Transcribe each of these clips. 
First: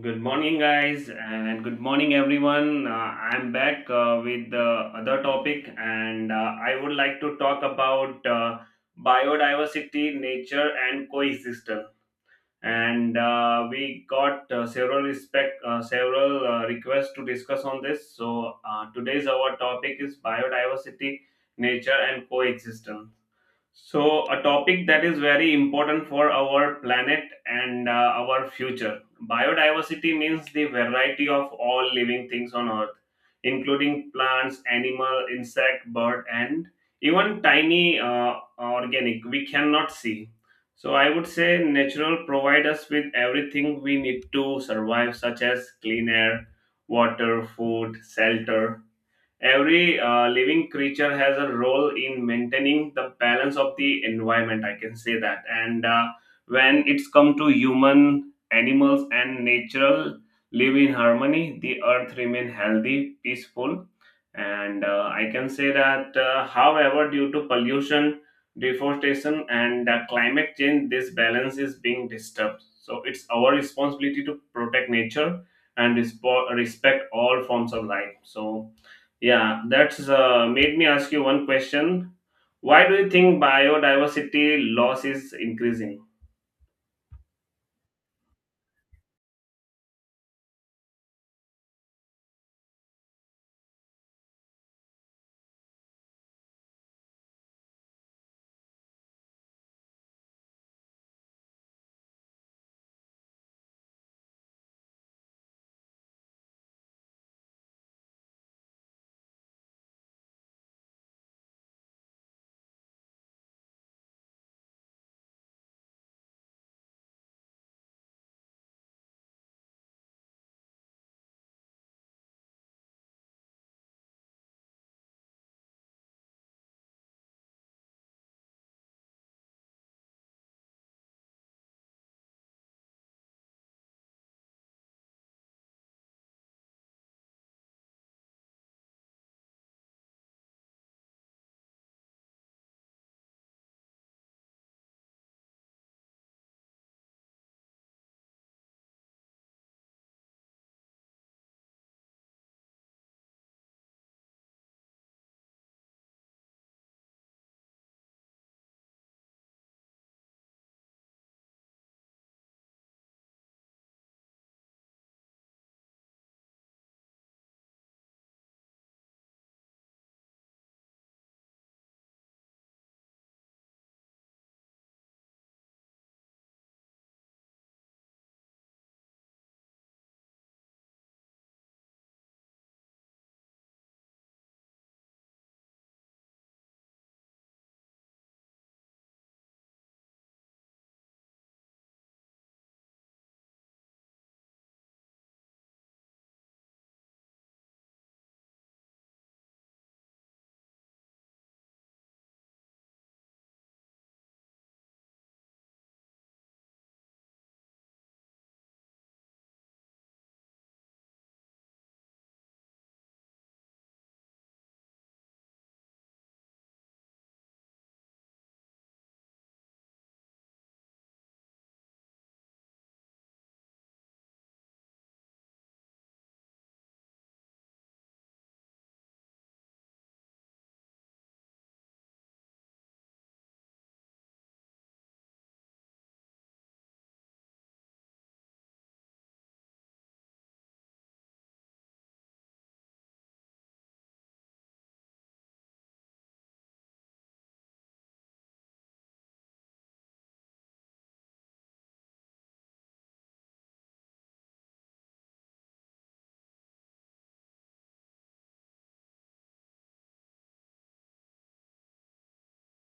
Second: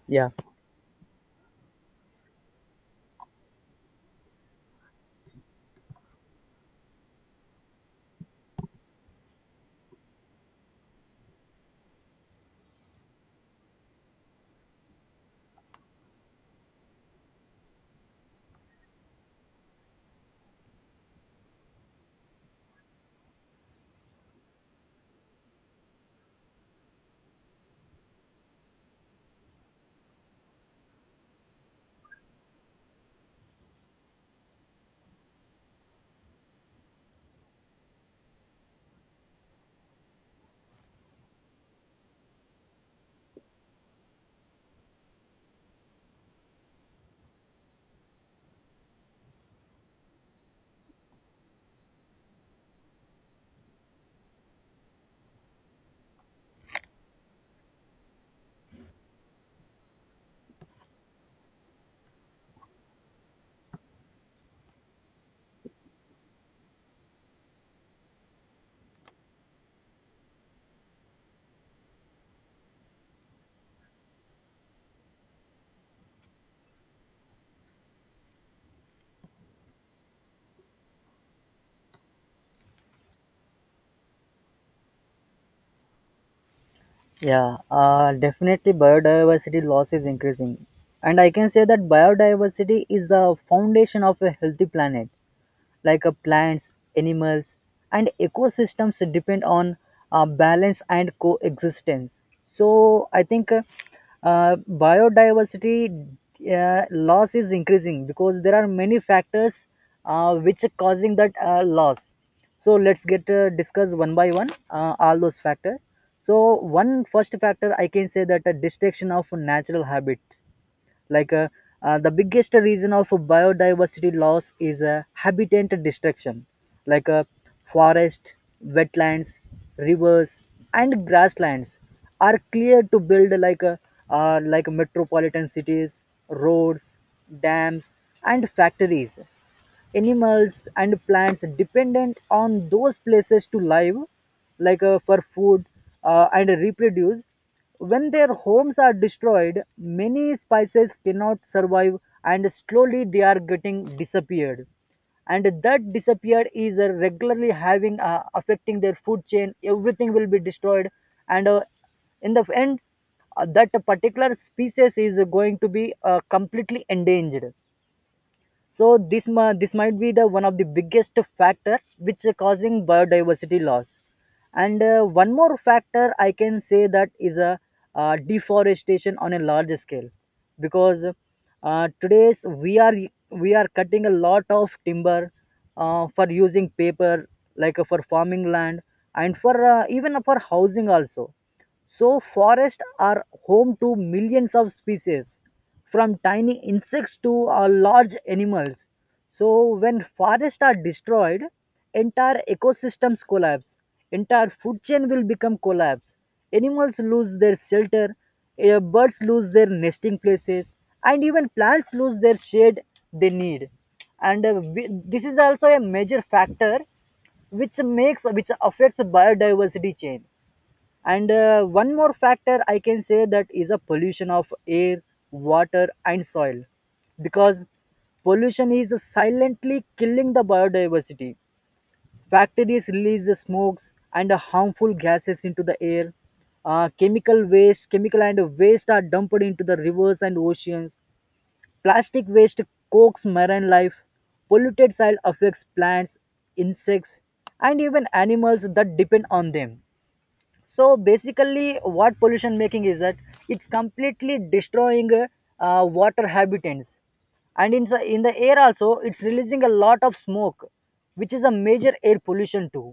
Good Yeah, morning, guys, and good morning, everyone. I'm back with the other topic, and I would like to talk about biodiversity, nature, and coexistence. And we got several several requests to discuss on this. So today's our topic is biodiversity, nature, and coexistence. So, a topic that is very important for our planet and our future. Biodiversity means the variety of all living things on Earth, including plants, animal, insect, bird, and even tiny organic we cannot see. So, I would say natural provide us with everything we need to survive, such as clean air, water, food, shelter. Every living creature has a role in maintaining the balance of the environment, I can say that. And When it's come to human, animals and natural live in harmony, the earth remain healthy, peaceful. And I can say that, however, due to pollution, deforestation and climate change, this balance is being disturbed. So it's our responsibility to protect nature and respect all forms of life. So yeah, that's made me ask you one question. Why do you think biodiversity loss is increasing? yeah, definitely biodiversity loss is increasing. And I can say that biodiversity is the foundation of a healthy planet. Like plants, animals, and ecosystems depend on balance and coexistence. So I think biodiversity loss is increasing because there are many factors which are causing that loss. So let's get discuss one by one all those factors. So one first factor I can say that, a destruction of natural habits, like uh, the biggest reason of biodiversity loss is habitat destruction. Like forest, wetlands, rivers and grasslands are cleared to build like metropolitan cities, roads, dams and factories. Animals and plants dependent on those places to live, like for food and reproduce. When their homes are destroyed, many species cannot survive, and slowly they are getting disappeared. And that disappeared is regularly having affecting their food chain. Everything will be destroyed, and in the end, that particular species is going to be completely endangered. So this might be the one of the biggest factor which are causing biodiversity loss. And one more factor I can say that is a deforestation on a large scale, because today's we are cutting a lot of timber for using paper, like for farming land and for even for housing also. So, forests are home to millions of species, from tiny insects to large animals. So, when forests are destroyed, entire ecosystems collapse, entire food chain will become collapse. Animals lose their shelter, birds lose their nesting places, and even plants lose their shade they need. And this is also a major factor which makes which affects biodiversity change. And one more factor I can say that is a pollution of air, water and soil, because pollution is silently killing the biodiversity. Factories release the smokes and the harmful gases into the air. Chemical waste, chemical and waste are dumped into the rivers and oceans. Plastic waste cooks marine life, polluted soil affects plants, insects and even animals that depend on them. So basically what pollution making is that, it's completely destroying water habitats, and in the air also it's releasing a lot of smoke which is a major air pollution too.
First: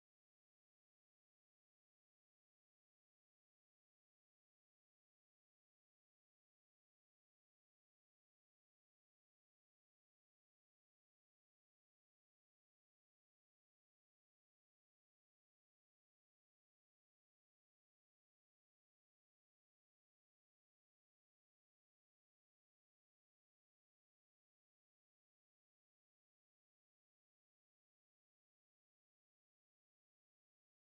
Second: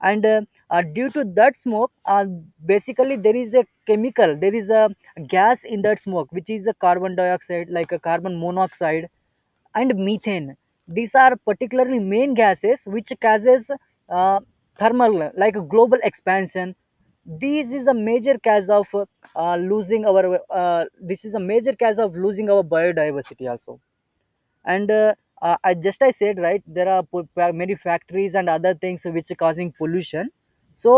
And due to that smoke, basically there is a gas in that smoke which is a carbon dioxide, like a carbon monoxide and methane. These are particularly main gases which causes uh, thermal like global expansion. This is a major cause of losing our this is a major cause of losing our biodiversity also. And I said right, there are many factories and other things which are causing pollution. So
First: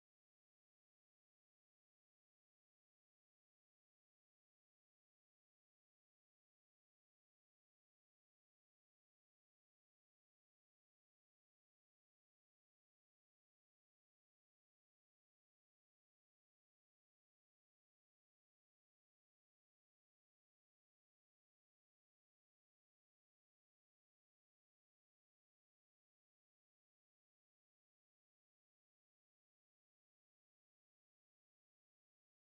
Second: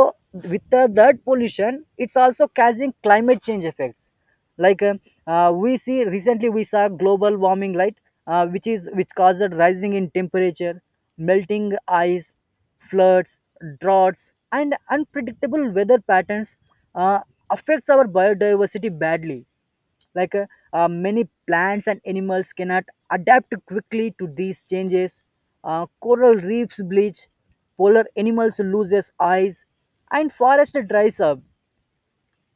with that pollution it's also causing climate change effects. Like we see recently we saw global warming light, which caused rising in temperature, melting ice, floods, droughts and unpredictable weather patterns uh, affects our biodiversity badly. Like many plants and animals cannot adapt quickly to these changes. Coral reefs bleach, polar animals loses eyes, and forest dries up.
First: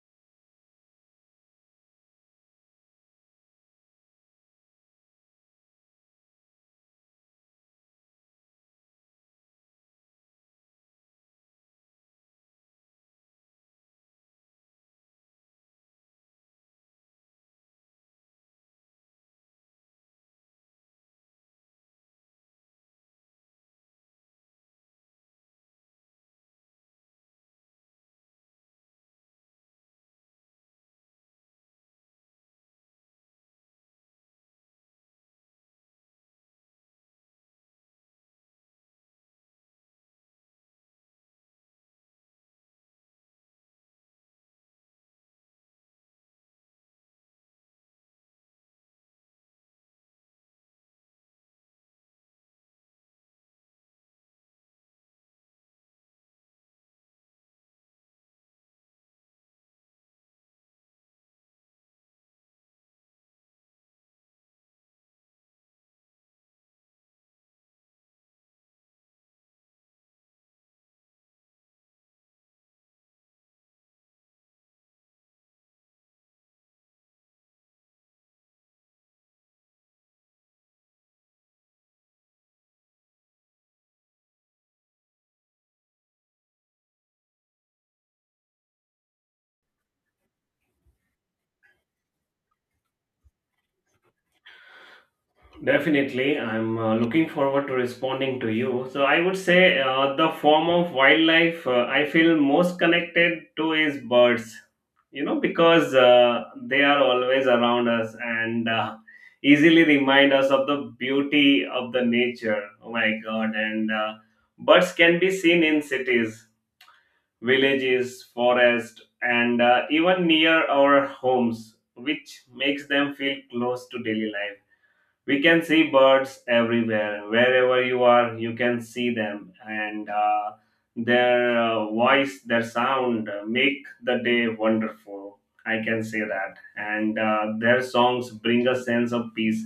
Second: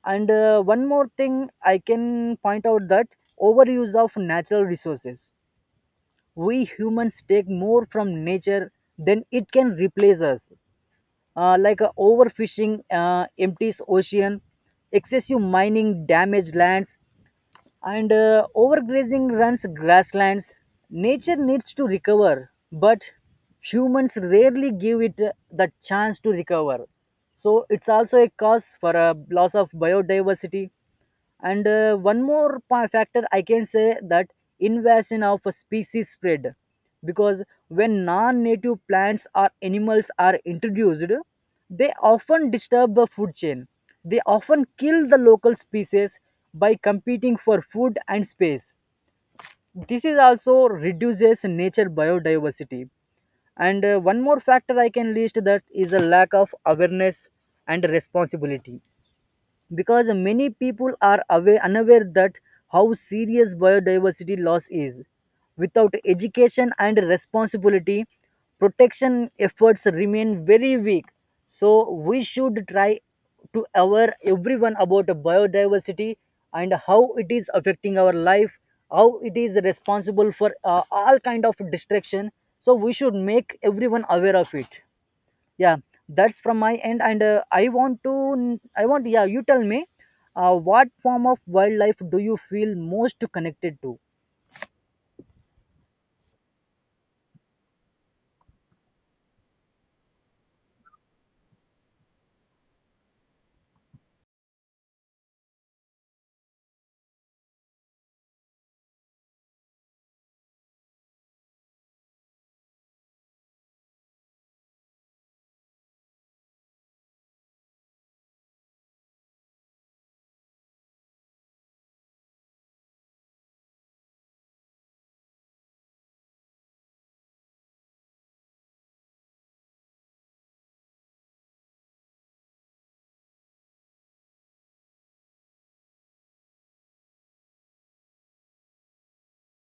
And one more thing I can point out that, overuse of natural resources. We humans take more from nature than it can replace us. Overfishing empties ocean, excessive mining damage lands, and overgrazing runs grasslands. Nature needs to recover, but humans rarely give it the chance to recover. So it's also a cause for a loss of biodiversity. And factor I can say that, invasion of a species spread. Because when non-native plants or animals are introduced, they often disturb the food chain, they often kill the local species by competing for food and space. This is also reduces nature biodiversity. And one more factor I can list that is a lack of awareness and responsibility, because many people are unaware that how serious biodiversity loss is. Without education and responsibility, protection efforts remain very weak. So we should try to aware everyone about biodiversity, and how it is affecting our life, how it is responsible for all kind of destruction. So we should make everyone aware of it. Yeah, that's from my end. And I want, yeah, you tell me, what form of wildlife do you feel most connected to? Definitely, I'm looking forward to responding to you. So, I would say the form of wildlife I feel most connected to is birds, you know, because they are always around us and easily remind us of the beauty of the nature. Oh my god. And birds can be seen in cities, villages, forest, and even near our homes, which makes them feel close to daily life. We can see birds everywhere. Wherever you are, you can see them, and their voice, their sound make the day wonderful. I can say that. And their songs bring a sense of peace,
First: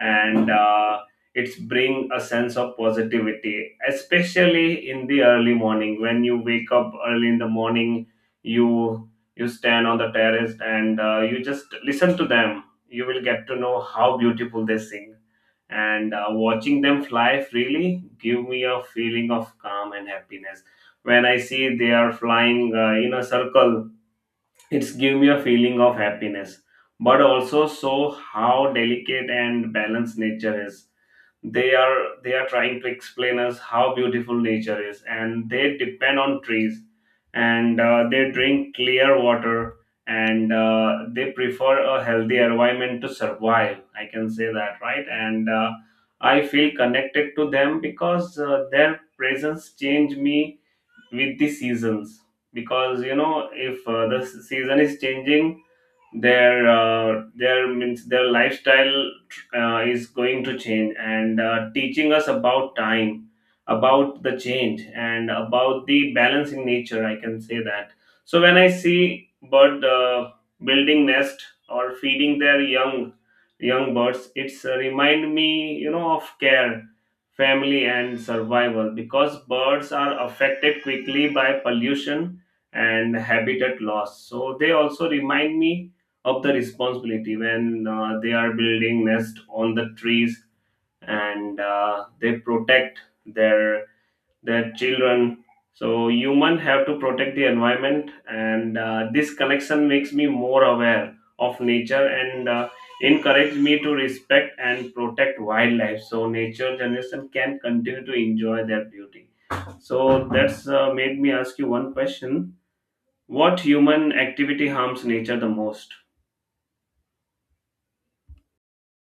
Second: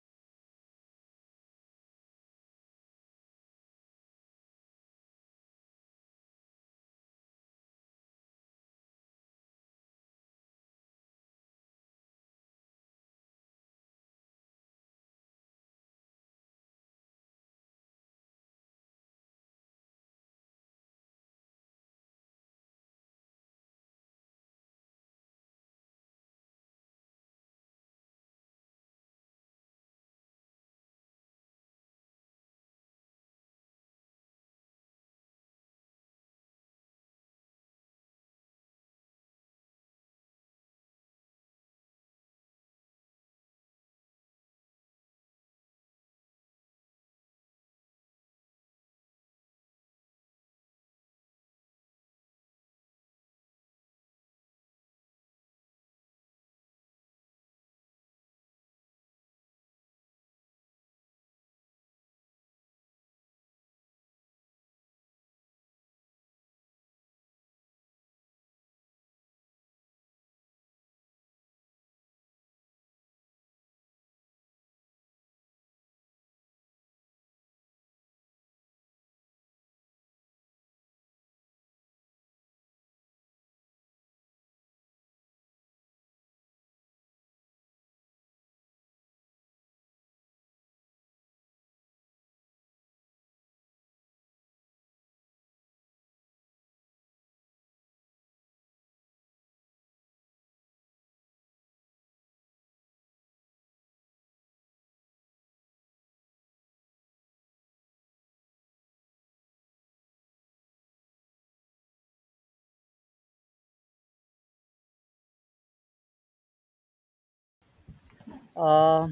and it's bring a sense of positivity, especially in the early morning. When you wake up early in the morning, you you stand on the terrace and you just listen to them, you will get to know how beautiful they sing. And watching them fly freely give me a feeling of calm and happiness. When I see they are flying in a circle, it's give me a feeling of happiness, but also so how delicate and balanced nature is. They are they are trying to explain us how beautiful nature is, and they depend on trees, and they drink clear water, and they prefer a healthy environment to survive, I can say that, right? And I feel connected to them because their presence change me with the seasons, because you know, if the season is changing, their means their lifestyle is going to change and teaching us about time, about the change, and about the balance in nature, I can say that. So when I see bird building nest or feeding their young, young birds, it's remind me, you know, of care, family and survival, because birds are affected quickly by pollution and habitat loss. So they also remind me of the responsibility. When they are building nest on the trees and they protect their their children, so human have to protect the environment. And this connection makes me more aware of nature and encourage me to respect and protect wildlife, so nature generation can continue to enjoy their beauty. So that's made me ask you one question. What human activity harms nature the most? uh,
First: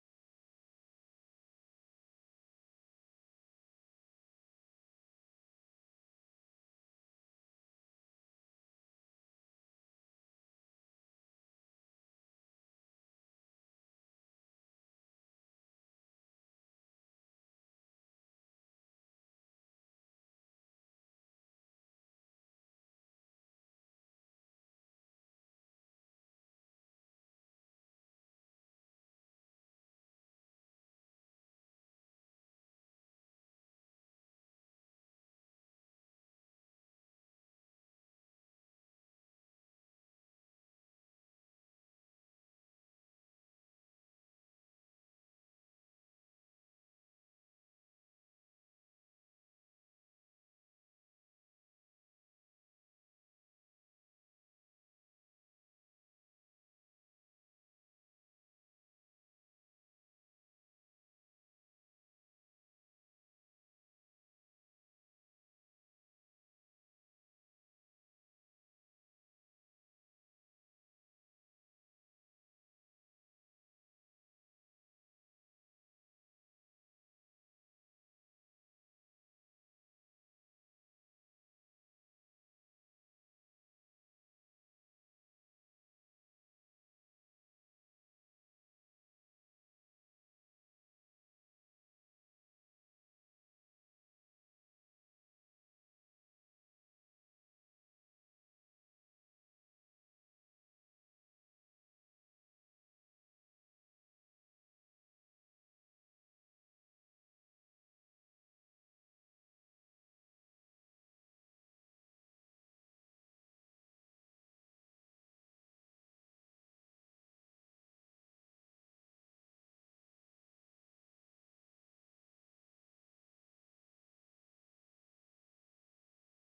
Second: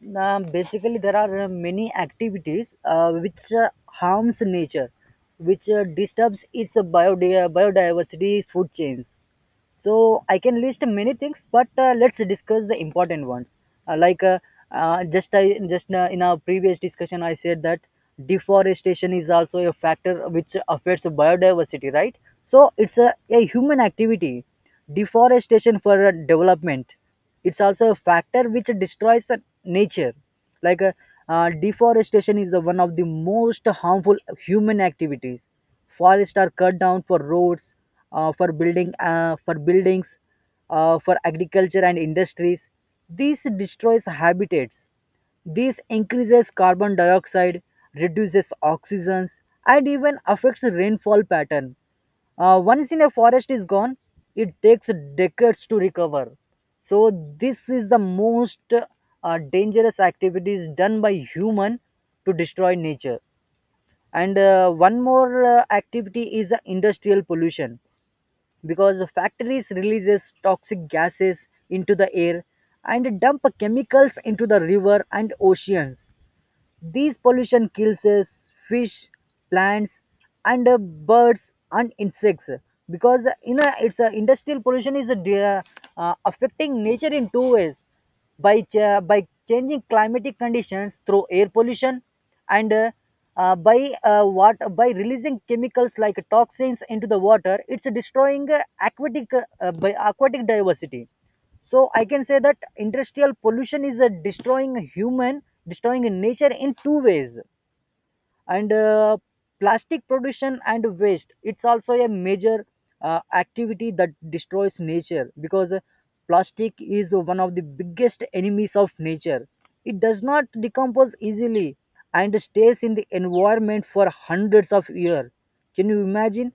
now basically there are many activities which harms nature, which disturbs its biodiversity food chains. So I can list many things, but let's discuss the important ones. Like just I just in our previous discussion I said that deforestation is also a factor which affects biodiversity, right? So it's a human activity, deforestation for development. It's also a factor which destroys the nature. Like deforestation is the one of the most harmful human activities. Forests are cut down for roads, for buildings, for agriculture and industries. This destroys habitats. This increases carbon dioxide, reduces oxygen, and even affects rainfall pattern. Once in a forest is gone, it takes decades to recover. So this is the most dangerous activities done by human to destroy nature. And one more activity is industrial pollution, because the factories releases toxic gases into the air and dump chemicals into the river and oceans. These pollution kills us, fish, plants, and birds and insects. Because you know, it's a industrial pollution is affecting nature in two ways. By by changing climatic conditions through air pollution, and by releasing chemicals like toxins into the water, it's destroying aquatic diversity. So I can say that industrial pollution is a destroying human destroying nature in two ways. And plastic production and waste, it's also a major activity that destroys nature, because plastic is one of the biggest enemies of nature. It does not decompose easily and stays in the environment for hundreds of years. Can you imagine,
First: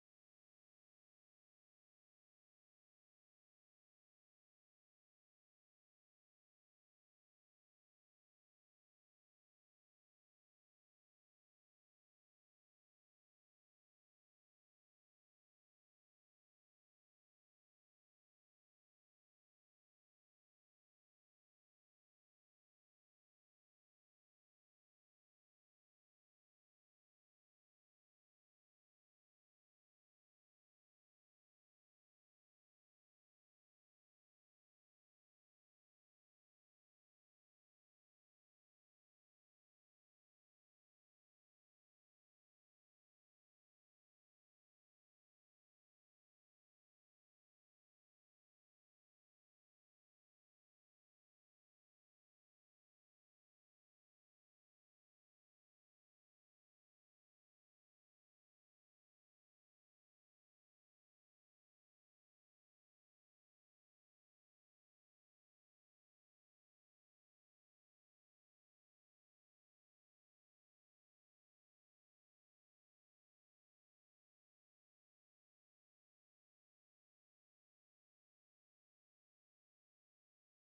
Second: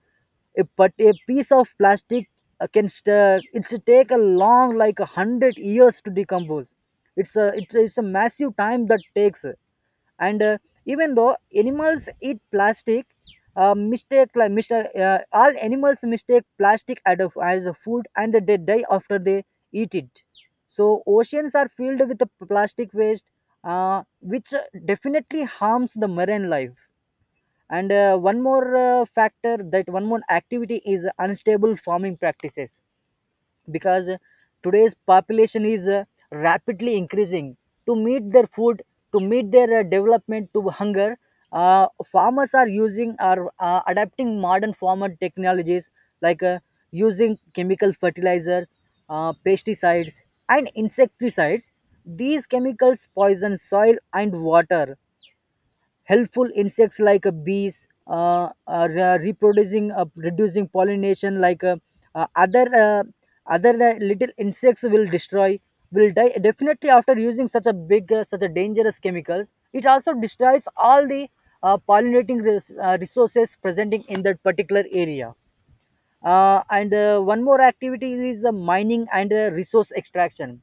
but a piece of plastic it's take a long like 100 years to decompose. It's a massive time that takes. And even though animals eat plastic, mistake like mr all animals mistake plastic as a food, and they die after they eat it. So oceans are filled with the plastic waste which definitely harms the marine life. And one more activity is unstable farming practices, because today's population is rapidly increasing. To meet their food, to meet their development to hunger, uh, farmers are using are adapting modern farmer technologies, like using chemical fertilizers, pesticides and insecticides. These chemicals poison soil and water. Helpful insects like bees are reproducing reducing pollination. Like uh, uh, other uh, other little insects will destroy, will die. Definitely after using such a big such a dangerous chemicals, it also destroys all the resources presenting in that particular area. And one more activity is mining and resource extraction,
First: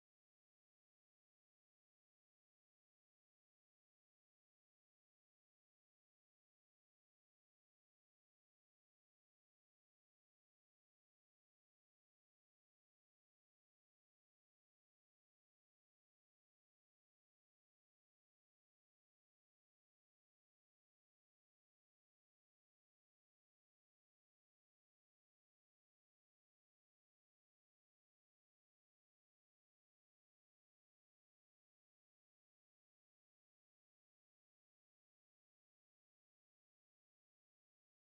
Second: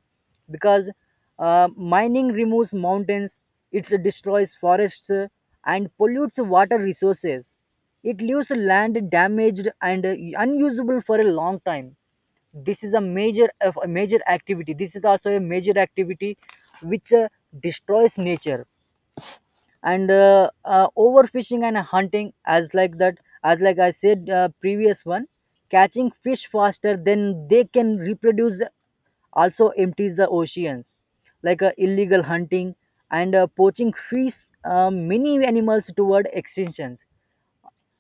because mining removes mountains, it destroys forests and pollutes water resources. It leaves land damaged and unusable for a long time. This is a major, a major activity this is also a major activity which destroys nature. And overfishing and hunting, as like that, as like I said previous one, catching fish faster than they can reproduce also empties the oceans. Like illegal hunting and poaching fish, many animals toward extinction.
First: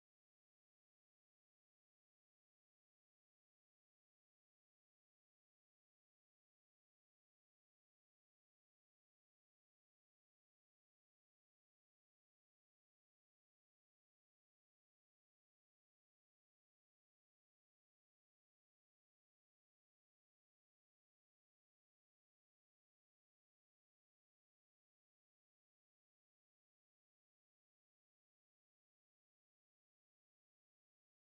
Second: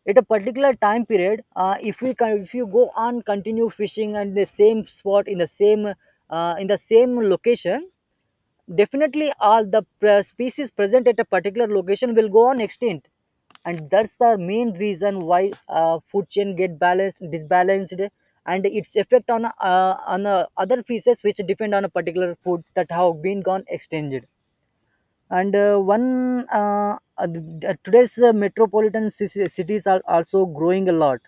At a particular time period, if we can if you go on continue fishing and the same spot, in the same location, definitely all the species present at a particular location will go on extinct. And that's the main reason why food chain get balanced, disbalanced, and its effect on other species which depend on a particular food that have been gone extinct. And today's cities are also growing a lot,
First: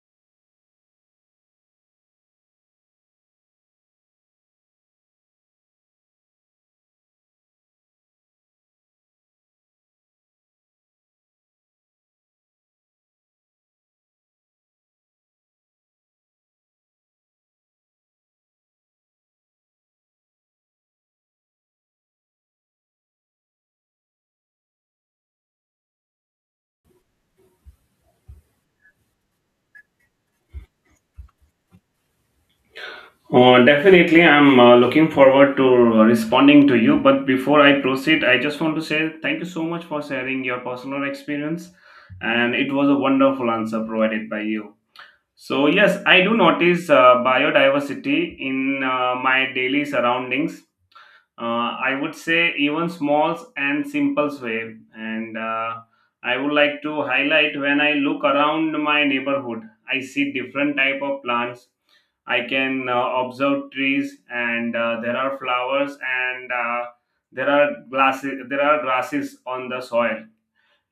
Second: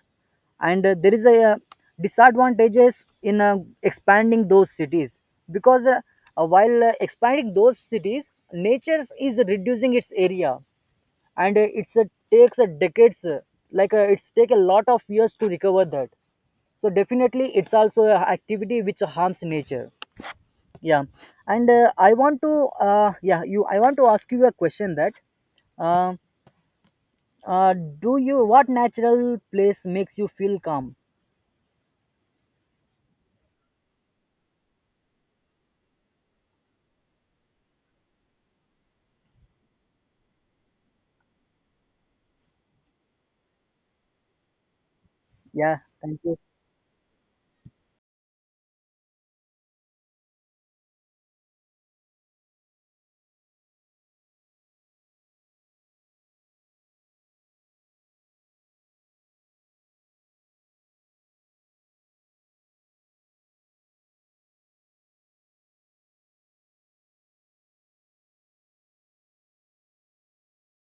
and there is a disadvantages in expanding those cities. Because while expanding those cities, nature is reducing its area, and it's takes a decades, it's take a lot of years to recover that. So definitely it's also an activity which harms nature. Yeah. And I want to ask you a question that, uh, uh, do you what natural place makes you feel calm? Definitely, I'm looking forward to responding to you. But before I proceed, I just want to say thank you so much for sharing your personal experience, and it was a wonderful answer provided by you. So Yeah, yes, thank I do notice biodiversity in my daily surroundings, I would say even small and simple way. And I would like to highlight, when I look around my neighborhood, I see different type of plants. I can observe trees, and there are flowers, and there are glasses, there are grasses on the soil,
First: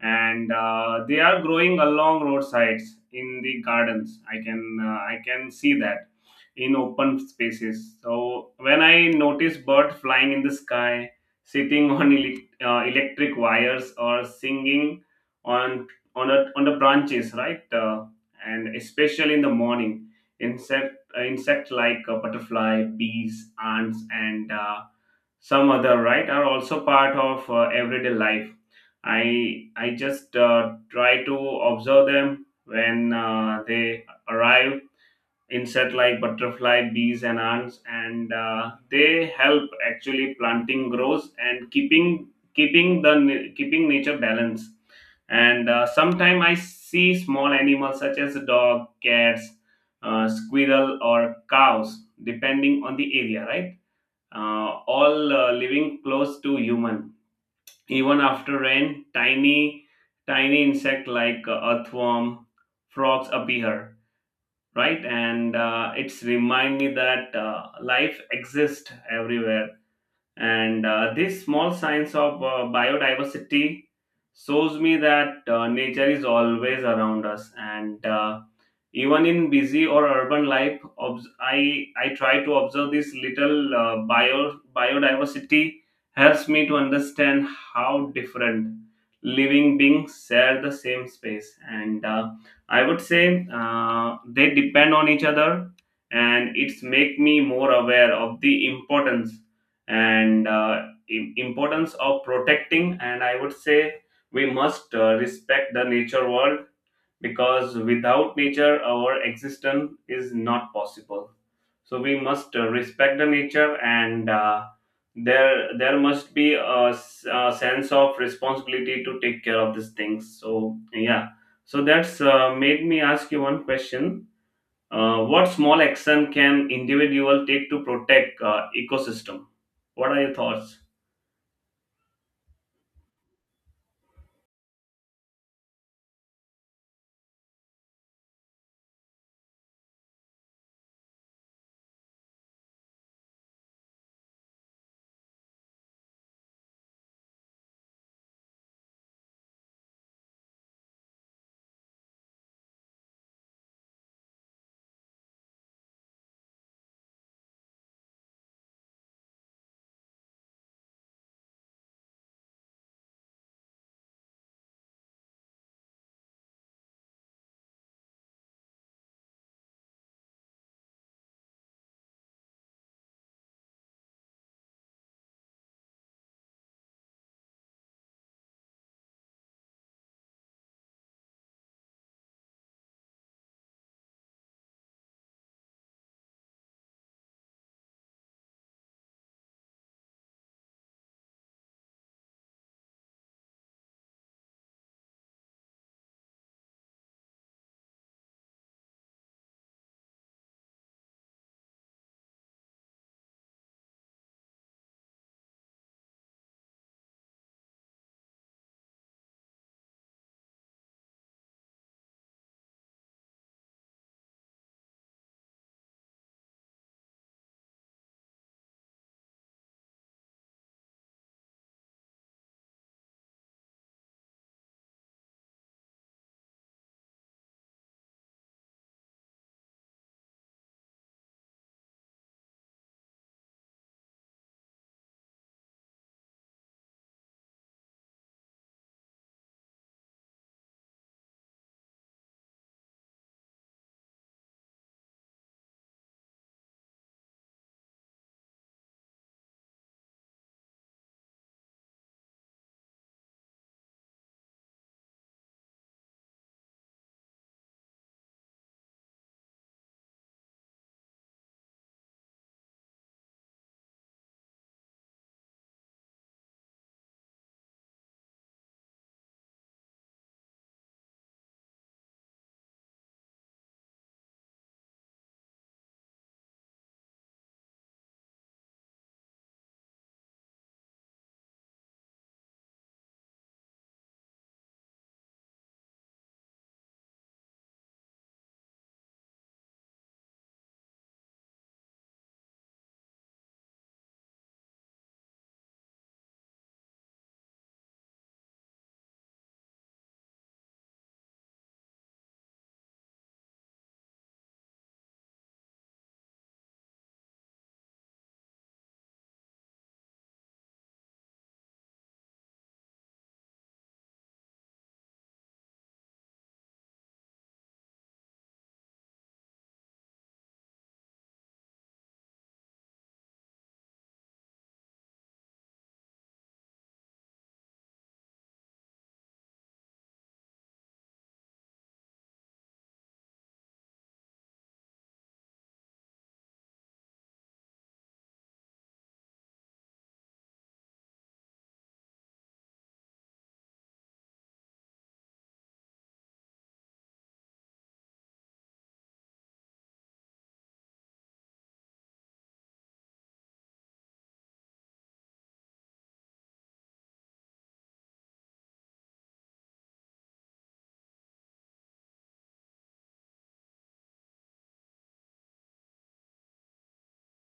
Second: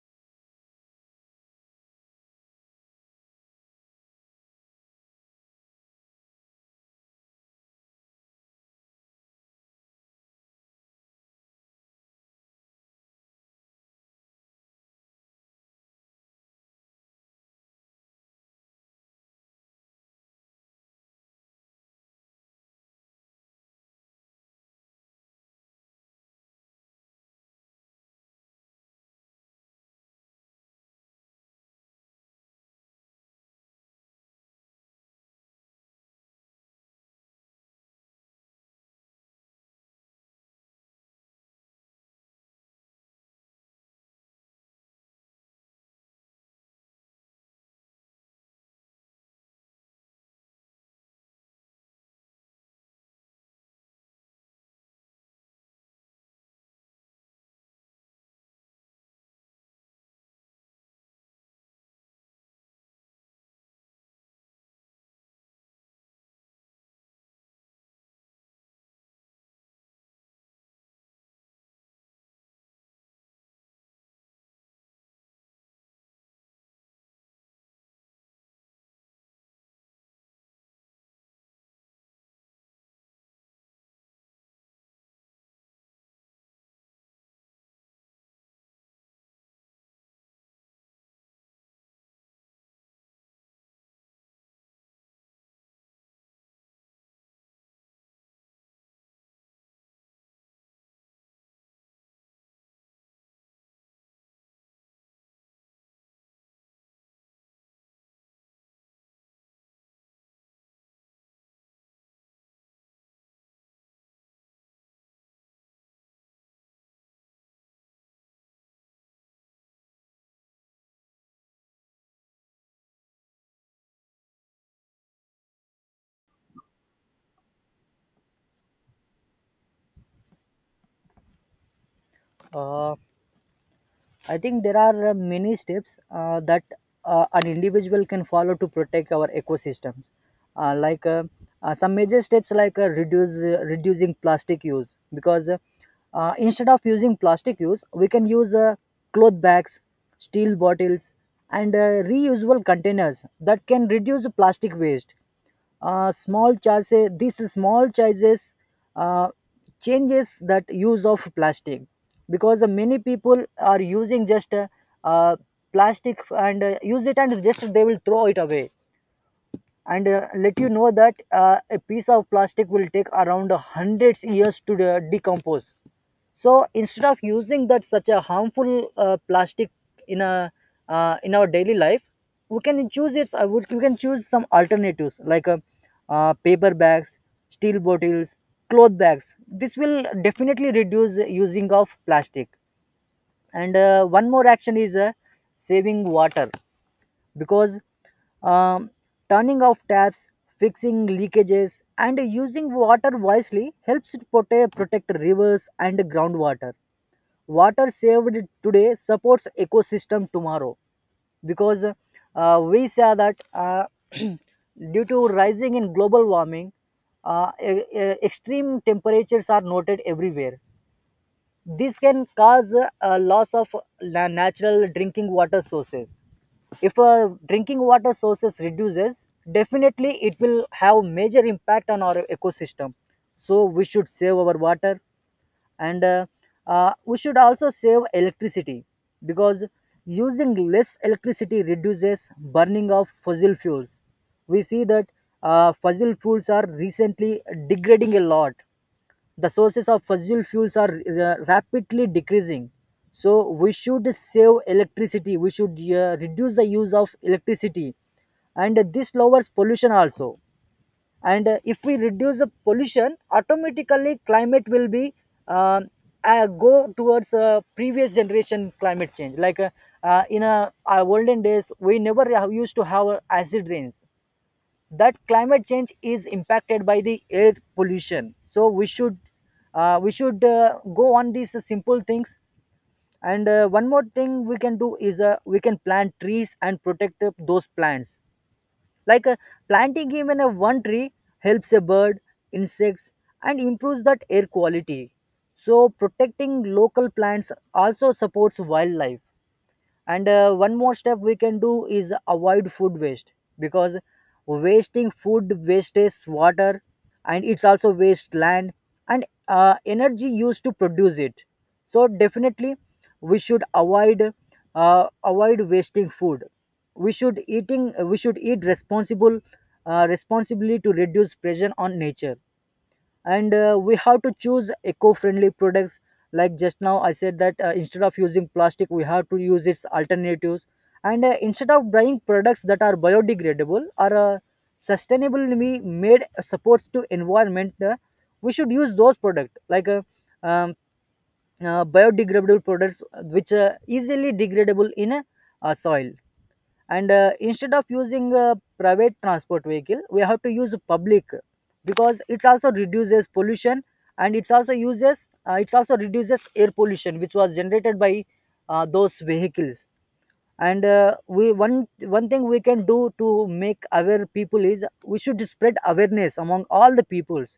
and they are growing along roadsides in the gardens, I can see that in open spaces. So when I notice birds flying in the sky, sitting on electric wires or singing on on the branches, right? And especially in the morning, insect insect like butterfly, bees, ants and some other, right, are also part of everyday life. I just try to observe them when they arrive. Insect like butterfly, bees and ants, and they help actually planting grows and keeping the keeping nature balance. And sometimes I see small animals such as dog, cats, squirrel or cows, depending on the area, right? All living close to human. Even after rain, tiny insect like earthworm, frogs appear, right? And it's remind me that life exists everywhere, and this small science of biodiversity shows me that nature is always around us. And even in busy or urban life, I try to observe this little biodiversity helps me to understand how different living beings share the same space. And I would say they depend on each other, and it's make me more aware of the importance, and importance of protecting. And I would say, we must respect the nature world, because without nature our existence is not possible. So we must respect the nature, and there must be a sense of responsibility to take care of these things. So yeah, so that's made me ask you one question. What small action can individual take to protect ecosystem? What are your thoughts? you I think there are many steps that an individual can follow to protect our ecosystems. Uh, like uh, some major steps, like reduce reducing plastic use, because instead of using plastic use, we can use cloth bags, steel bottles, and reusable containers that can reduce plastic waste. Uh, small chances these small changes uh, changes that use of plastic, because many people are using just uh, plastic and use it and just they will throw it away. And let you know that a piece of plastic will take around hundreds years to decompose. So instead of using that such a harmful plastic in a in our daily life we can choose its I would we can choose some alternatives like paper bags, steel bottles, cloth bags. This will definitely reduce using of plastic. And one more action is saving water, because um, turning off taps, fixing leakages and using water wisely helps to protect rivers and groundwater. Water saved today supports ecosystem tomorrow, because we saw that due to rising in global warming, uh, e- e- extreme temperatures are noted everywhere. This can cause a loss of natural drinking water sources. If drinking water sources reduces, definitely it will have major impact on our ecosystem. So we should save our water. And we should also save electricity, because using less electricity reduces burning of fossil fuels. We see that fossil fuels are recently degrading a lot. The sources of fossil fuels are rapidly decreasing. So we should save electricity, we should reduce the use of electricity, and this lowers pollution also. And if we reduce the pollution, automatically climate will be uh, go towards previous generation climate change. Like in our olden days we never used to have acid rains. That climate change is impacted by the air pollution, so we should go on these simple things. And one more thing we can do is we can plant trees and protect those plants. Like planting even a one tree helps a bird, insects, and improves that air quality. So protecting local plants also supports wildlife. And one more step we can do is avoid food waste, because wasting food wastes water, and it's also waste land, and energy used to produce it. So definitely we should avoid wasting food. We should eating we should eat responsible responsibly to reduce pressure on nature. And we have to choose eco-friendly products. Like just now I said that instead of using plastic we have to use its alternatives. And instead of buying products that are biodegradable or sustainably made supports to environment, we should use those products like um, biodegradable products which are easily degradable in a soil. And instead of using private transport vehicle we have to use public, because it also reduces pollution. And it's also uses it's also reduces air pollution which was generated by those vehicles. And we one one thing we can do to make aware people is we should spread awareness among all the peoples,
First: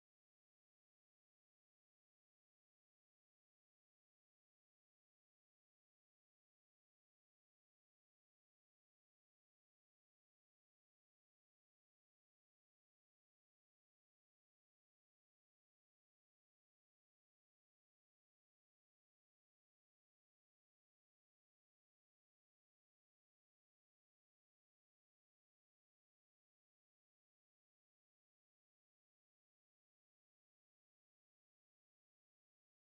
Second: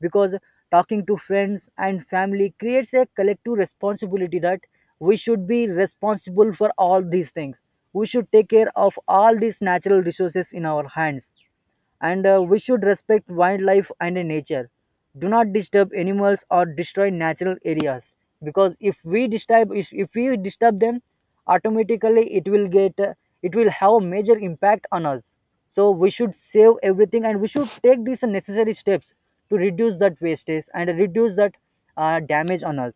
because talking to friends and family creates a collective responsibility that we should be responsible for all these things. We should take care of all these natural resources in our hands. And we should respect wildlife and nature. Do not disturb animals or destroy natural areas, because if we disturb if we disturb them, automatically it will get it will have a major impact on us. So we should save everything and we should take these necessary steps to reduce that wastage and reduce that damage on us.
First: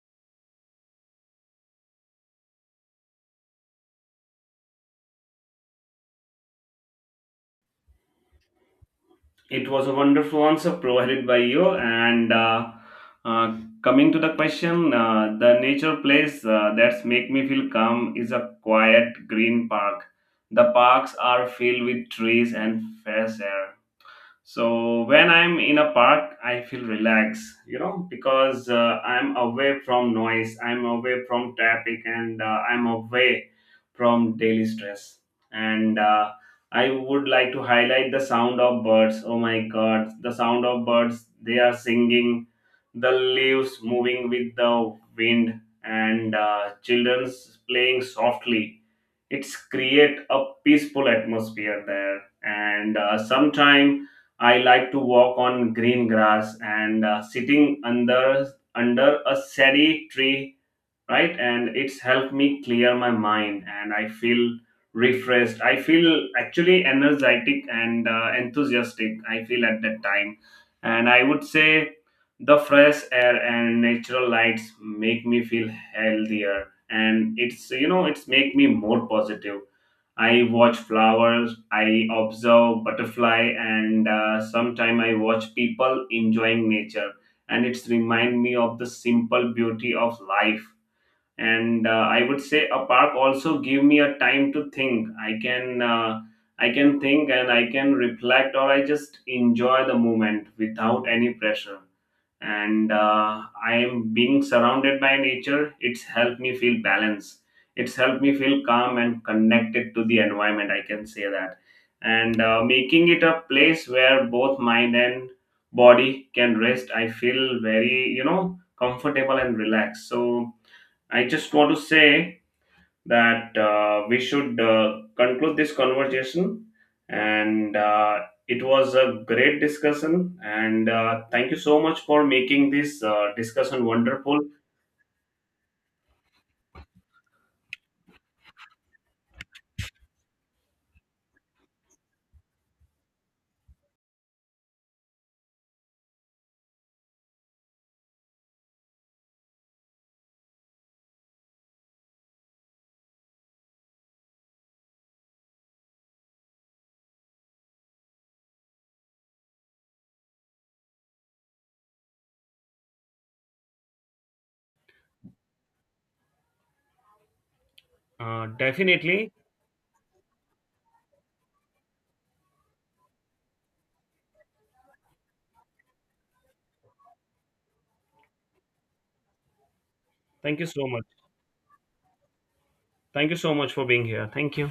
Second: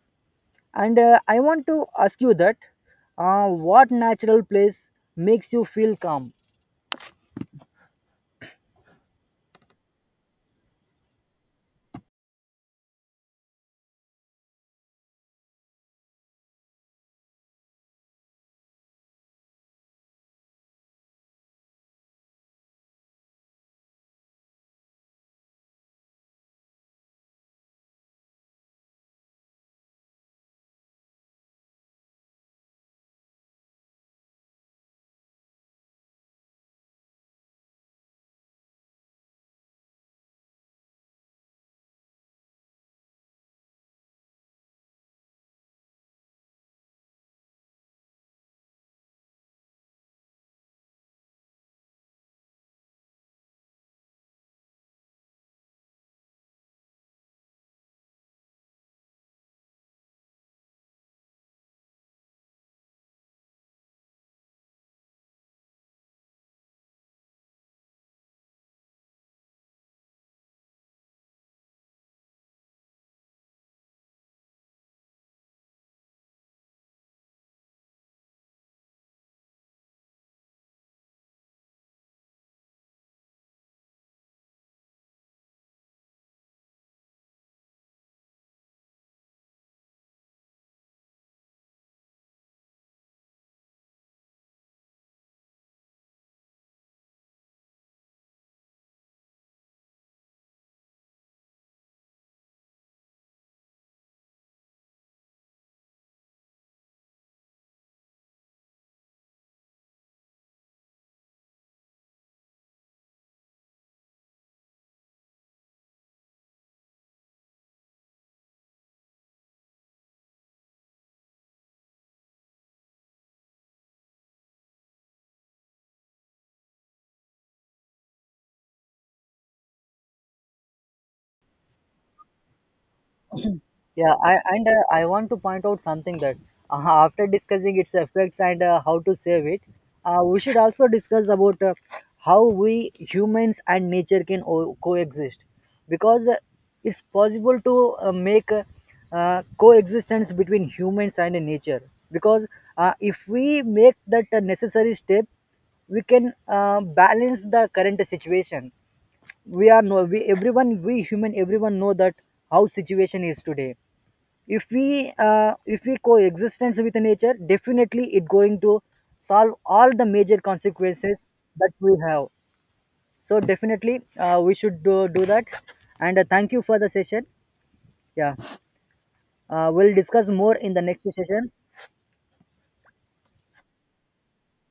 And I want to ask you that what natural place makes you feel calm? It was a wonderful answer provided by you. And uh, Coming to the question, the nature place that's make me feel calm is a quiet green park. The parks are filled with trees and fresh air. So when I'm in a park, I feel relaxed, you know, because I'm away from noise, I'm away from traffic, and I'm away from daily stress. And I would like to highlight the sound of birds. Oh my God, the sound of birds! They are singing, the leaves moving with the wind, and children's playing softly. It's create a peaceful atmosphere there. And sometime I like to walk on green grass and sitting under under a shady tree, right? And it's helped me clear my mind, and I feel refreshed. I feel actually energetic and enthusiastic, I feel at that time. And I would say the fresh air and natural lights make me feel healthier, and it's, you know, it's make me more positive. I watch flowers, I observe butterfly, and sometime I watch people enjoying nature, and it's remind me of the simple beauty of life. And I would say a park also give me a time to think. I can think and I can reflect, or I just enjoy the moment without any pressure. And I am being surrounded by nature, it's helped me feel balance, it's helped me feel calm and connected to the environment, I can say that, and making it a place where both mind and body can rest. I feel very, you know, comfortable and relaxed. So I just want to say that we should conclude this conversation, and it was a great discussion. And thank you so much for making this discussion Yeah, wonderful. I want to point out something that after discussing its effects and how to save it, we should also discuss about how we humans and nature can coexist, because it's possible to make coexistence between humans and nature. Because if we make that necessary step, we can balance the current situation. We are no we everyone we human everyone know that how situation is today. If we coexistence with nature, definitely it going to Definitely. solve all the major consequences that we have. So definitely we should do that. And thank you for the session. Yeah, we'll discuss more Thank you in the so next much. session. Thank you so much for being here. Thank you.